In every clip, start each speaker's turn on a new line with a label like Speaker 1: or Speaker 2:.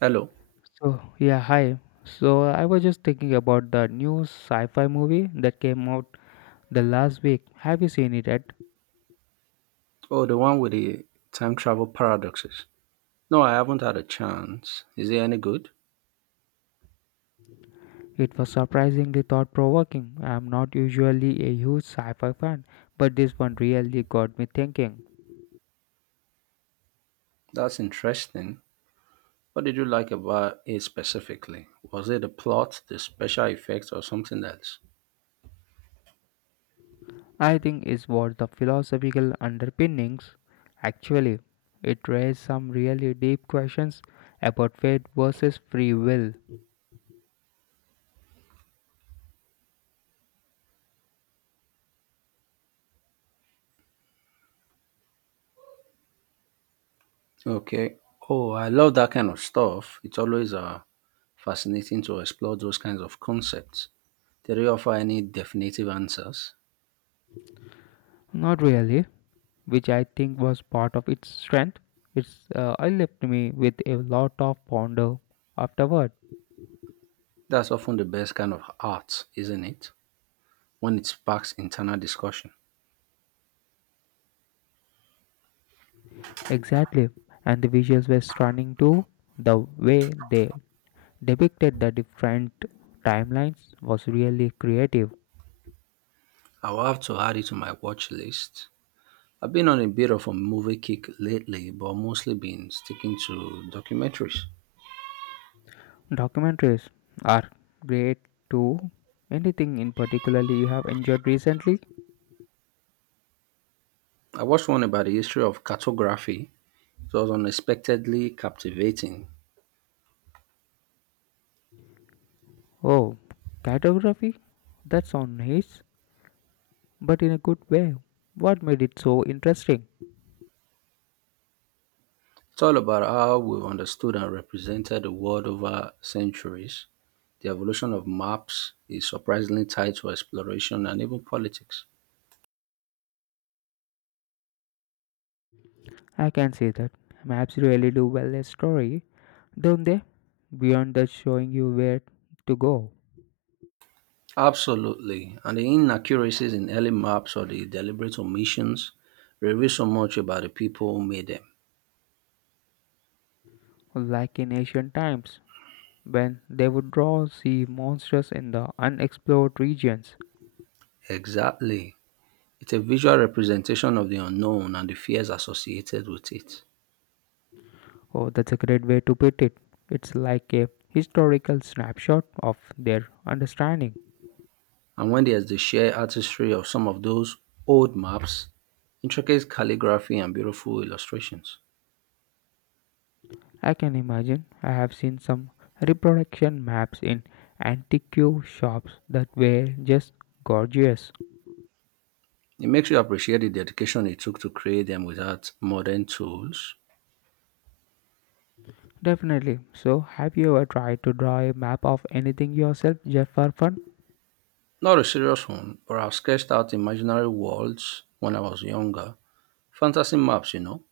Speaker 1: Hello.
Speaker 2: So, yeah, hi. So, I was just thinking about the new sci fi movie that came out the last week. Have you seen it yet?
Speaker 1: Oh, the one with the time travel paradoxes. No, I haven't had a chance. Is it any good?
Speaker 2: It was surprisingly thought provoking. I'm not usually a huge sci fi fan, but this one really got me thinking.
Speaker 1: That's interesting. What did you like about it specifically? Was it the plot, the special effects, or something else?
Speaker 2: I think it's worth the philosophical underpinnings. Actually, it raised some really deep questions about fate versus free will.
Speaker 1: Okay. Oh, I love that kind of stuff. It's always fascinating to explore those kinds of concepts. Did they offer any definitive answers?
Speaker 2: Not really, which I think was part of its strength. It's I left me with a lot of ponder afterward.
Speaker 1: That's often the best kind of art, isn't it? When it sparks internal discussion.
Speaker 2: Exactly, and the visuals were stunning too. The way they depicted the different timelines was really creative.
Speaker 1: I will have to add it to my watch list. I've been on a bit of a movie kick lately, but mostly been sticking to documentaries.
Speaker 2: Documentaries are great too. Anything in particularly you have enjoyed recently?
Speaker 1: I watched one about the history of cartography. It was unexpectedly captivating.
Speaker 2: Oh, cartography? That's on his, but in a good way. What made it so interesting?
Speaker 1: It's all about how we understood and represented the world over centuries. The evolution of maps is surprisingly tied to exploration and even politics.
Speaker 2: I can see that. Maps really do well a story, don't they? Beyond that showing you where to go.
Speaker 1: Absolutely. And the inaccuracies in early maps or the deliberate omissions reveal so much about the people who made them.
Speaker 2: Like in ancient times, when they would draw sea monsters in the unexplored regions.
Speaker 1: Exactly. It's a visual representation of the unknown and the fears associated with it.
Speaker 2: Oh, that's a great way to put it. It's like a historical snapshot of their understanding.
Speaker 1: And when there's the sheer artistry of some of those old maps, intricate calligraphy, and beautiful illustrations,
Speaker 2: I can imagine I have seen some reproduction maps in antique shops that were just gorgeous.
Speaker 1: it makes you appreciate the dedication it took to create them without modern tools.
Speaker 2: Definitely. So, have you ever tried to draw a map of anything yourself just for fun?
Speaker 1: Not a serious one, but I've sketched out imaginary worlds when I was younger. Fantasy maps, you know.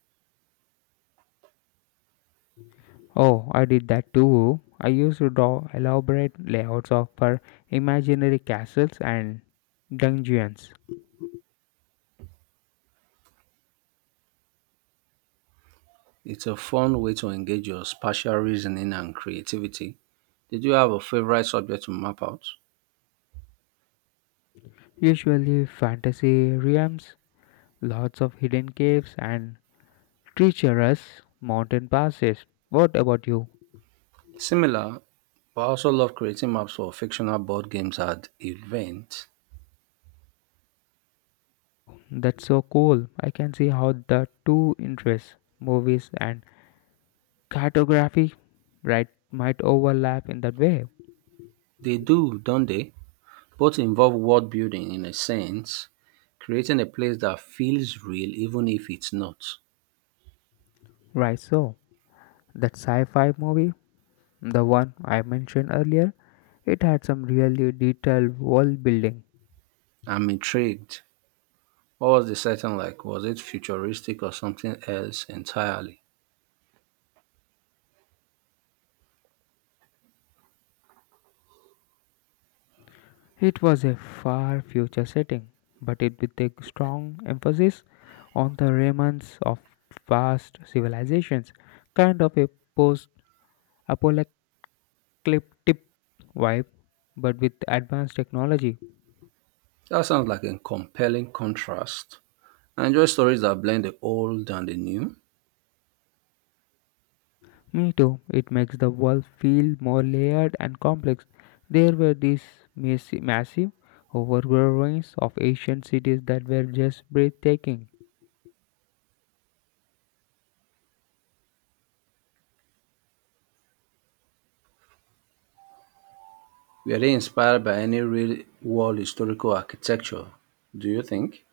Speaker 2: Oh, I did that too. I used to draw elaborate layouts of her imaginary castles and dungeons,
Speaker 1: It's a fun way to engage your spatial reasoning and creativity. Did you have a favorite subject to map out?
Speaker 2: usually fantasy realms, lots of hidden caves, and treacherous mountain passes. What about you?
Speaker 1: Similar, but I also love creating maps for fictional board games at events.
Speaker 2: That's so cool. I can see how the two interests, movies and cartography, right, might overlap in that way.
Speaker 1: They do, don't they? Both involve world building in a sense, creating a place that feels real even if it's not.
Speaker 2: Right, so. That sci fi movie, the one I mentioned earlier, it had some really detailed world building.
Speaker 1: I'm intrigued. What was the setting like? Was it futuristic or something else entirely?
Speaker 2: It was a far future setting, but it with a strong emphasis on the remnants of past civilizations, kind of a post apocalyptic vibe, but with advanced technology.
Speaker 1: That sounds like a compelling contrast. I enjoy stories that blend the old and the new.
Speaker 2: Me too. It makes the world feel more layered and complex. There were these massive, overgrown ruins of ancient cities that were just breathtaking.
Speaker 1: Were they inspired by any real world historical architecture, do you think?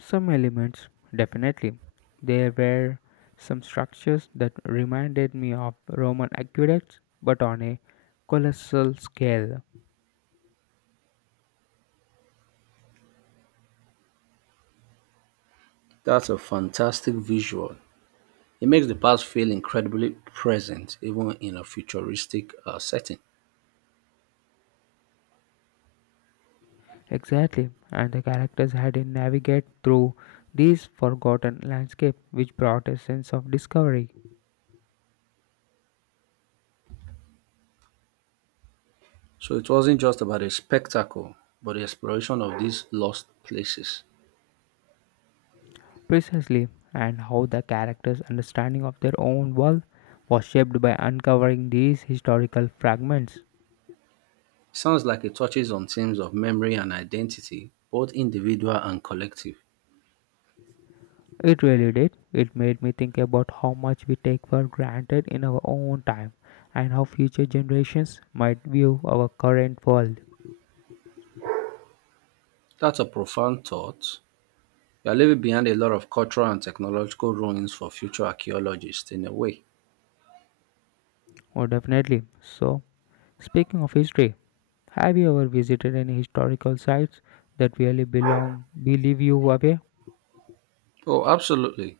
Speaker 2: Some elements, definitely. There were some structures that reminded me of Roman aqueducts, but on a colossal scale.
Speaker 1: That's a fantastic visual. It makes the past feel incredibly present, even in a futuristic setting.
Speaker 2: Exactly, and the characters had to navigate through these forgotten landscape, which brought a sense of discovery.
Speaker 1: So it wasn't just about a spectacle, but the exploration of these lost places.
Speaker 2: Precisely, and how the characters' understanding of their own world was shaped by uncovering these historical fragments.
Speaker 1: Sounds like it touches on themes of memory and identity, both individual and collective.
Speaker 2: It really did. It made me think about how much we take for granted in our own time and how future generations might view our current world.
Speaker 1: That's a profound thought. We are leaving behind a lot of cultural and technological ruins for future archaeologists, in a way.
Speaker 2: Oh, definitely. So, speaking of history, have you ever visited any historical sites that really belong, believe you away?
Speaker 1: Oh, absolutely.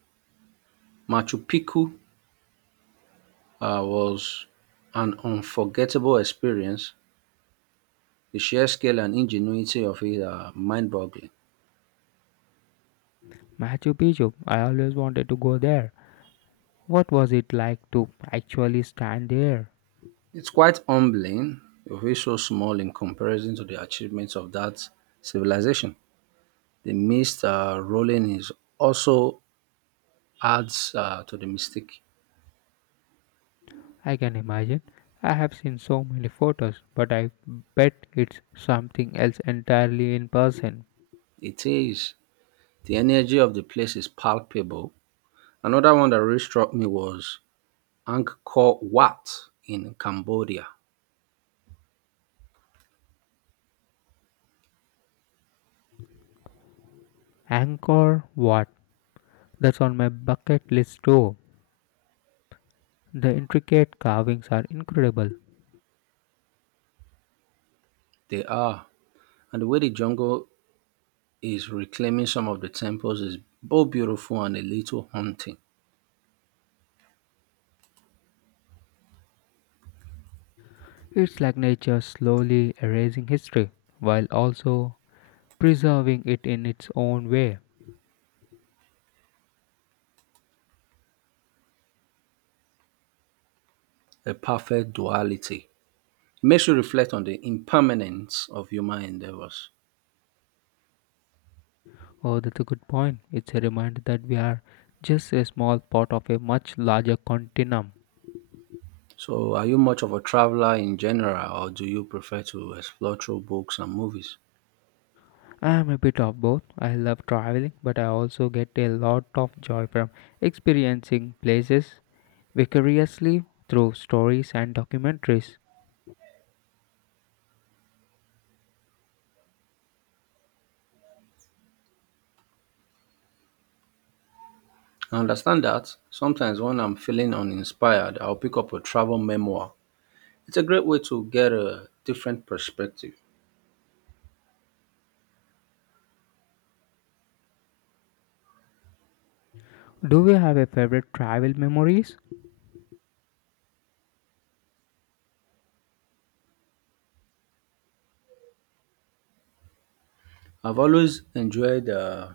Speaker 1: Machu Picchu was an unforgettable experience. The sheer scale and ingenuity of it are mind boggling.
Speaker 2: Machu Picchu, I always wanted to go there. What was it like to actually stand there?
Speaker 1: It's quite humbling to feel so small in comparison to the achievements of that civilization. The mist rolling is also adds to the mystique.
Speaker 2: I can imagine. I have seen so many photos, but I bet it's something else entirely in person.
Speaker 1: It is. The energy of the place is palpable. Another one that really struck me was Angkor Wat in Cambodia.
Speaker 2: Angkor Wat. That's on my bucket list too. The intricate carvings are incredible.
Speaker 1: They are. And the way the jungle is reclaiming some of the temples is both beautiful and a little haunting.
Speaker 2: It's like nature slowly erasing history while also preserving it in its own way.
Speaker 1: A perfect duality. It makes you reflect on the impermanence of human endeavors.
Speaker 2: Oh, that's a good point. It's a reminder that we are just a small part of a much larger continuum.
Speaker 1: So, are you much of a traveler in general, or do you prefer to explore through books and movies?
Speaker 2: I'm a bit of both. I love traveling, but I also get a lot of joy from experiencing places vicariously through stories and documentaries.
Speaker 1: I understand that sometimes when I'm feeling uninspired, I'll pick up a travel memoir. It's a great way to get a different perspective.
Speaker 2: Do you have a favorite travel memories?
Speaker 1: I've always enjoyed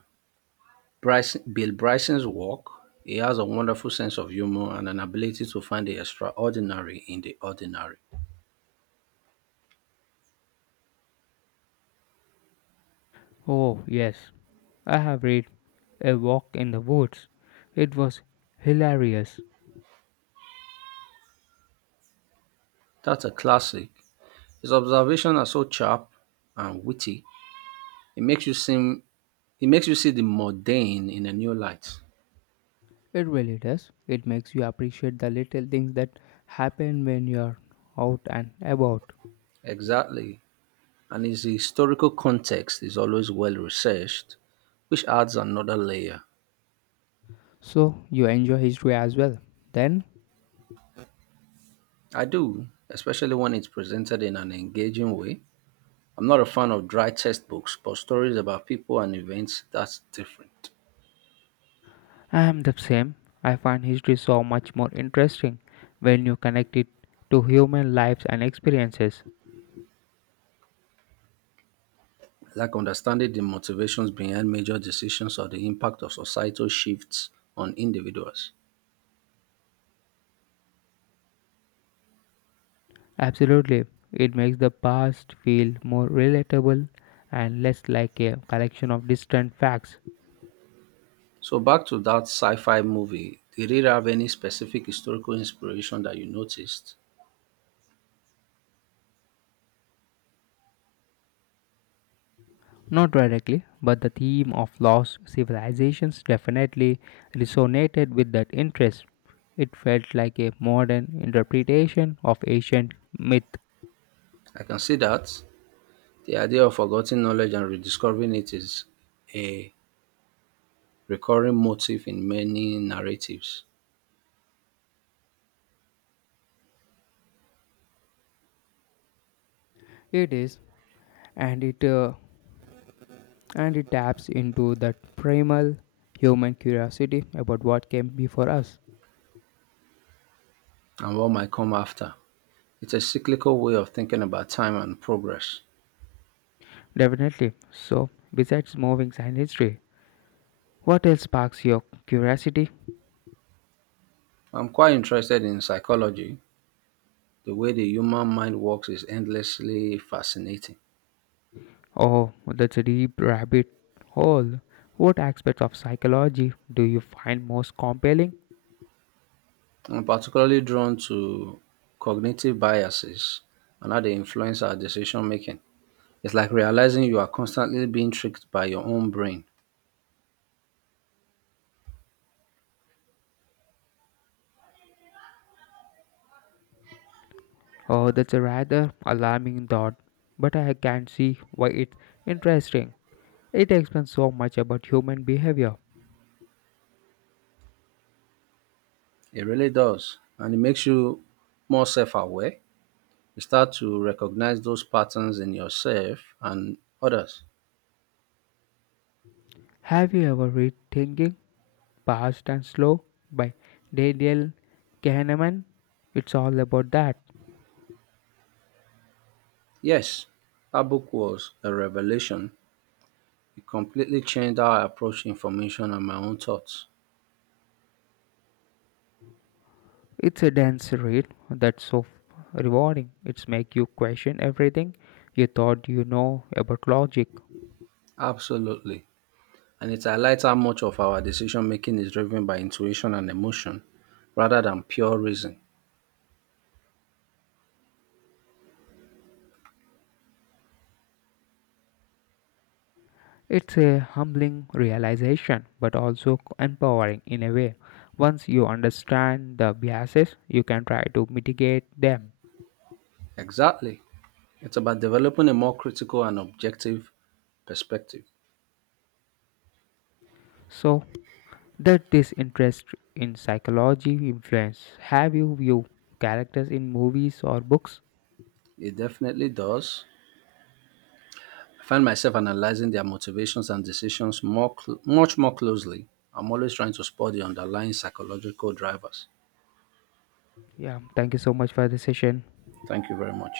Speaker 1: Bill Bryson's work. He has a wonderful sense of humor and an ability to find the extraordinary in the ordinary.
Speaker 2: Oh, yes. I have read A Walk in the Woods. It was hilarious.
Speaker 1: That's a classic. His observations are so sharp and witty. It makes you seem it makes you see the mundane in a new light.
Speaker 2: It really does. It makes you appreciate the little things that happen when you're out and about.
Speaker 1: Exactly. And his historical context is always well researched, which adds another layer.
Speaker 2: So you enjoy history as well, then.
Speaker 1: I do, especially when it's presented in an engaging way. I'm not a fan of dry textbooks, but stories about people and events, that's different.
Speaker 2: I am the same. I find history so much more interesting when you connect it to human lives and experiences.
Speaker 1: I like understanding the motivations behind major decisions or the impact of societal shifts on individuals.
Speaker 2: Absolutely. It makes the past feel more relatable and less like a collection of distant facts.
Speaker 1: So back to that sci-fi movie, did it have any specific historical inspiration that you noticed?
Speaker 2: Not directly, but the theme of lost civilizations definitely resonated with that interest. It felt like a modern interpretation of ancient myth.
Speaker 1: I can see that the idea of forgotten knowledge and rediscovering it is a recurring motif in many narratives
Speaker 2: It is, and it uh, and it taps into that primal human curiosity about what came before us.
Speaker 1: and what might come after. It's a cyclical way of thinking about time and progress.
Speaker 2: Definitely. So, besides moving science history, what else sparks your curiosity?
Speaker 1: I'm quite interested in psychology. The way the human mind works is endlessly fascinating.
Speaker 2: Oh, that's a deep rabbit hole. What aspects of psychology do you find most compelling?
Speaker 1: I'm particularly drawn to cognitive biases and how they influence our decision making. It's like realizing you are constantly being tricked by your own brain.
Speaker 2: Oh, that's a rather alarming thought, but I can see why it's interesting. It explains so much about human behavior.
Speaker 1: It really does. And it makes you more self aware. You start to recognize those patterns in yourself and others.
Speaker 2: Have you ever read Thinking, Fast and Slow by Daniel Kahneman? It's all about that.
Speaker 1: Yes, that book was a revelation. It completely changed how I approach information and my own thoughts.
Speaker 2: It's a dense read that's so rewarding. It's make you question everything you thought you know about logic.
Speaker 1: Absolutely. And it highlights how much of our decision making is driven by intuition and emotion rather than pure reason.
Speaker 2: It's a humbling realization, but also empowering in a way. Once you understand the biases, you can try to mitigate them.
Speaker 1: Exactly. It's about developing a more critical and objective perspective.
Speaker 2: So, that this interest in psychology influence have you view characters in movies or books?
Speaker 1: It definitely does. I find myself analyzing their motivations and decisions much more closely. I'm always trying to spot the underlying psychological drivers.
Speaker 2: Yeah, thank you so much for the session.
Speaker 1: Thank you very much.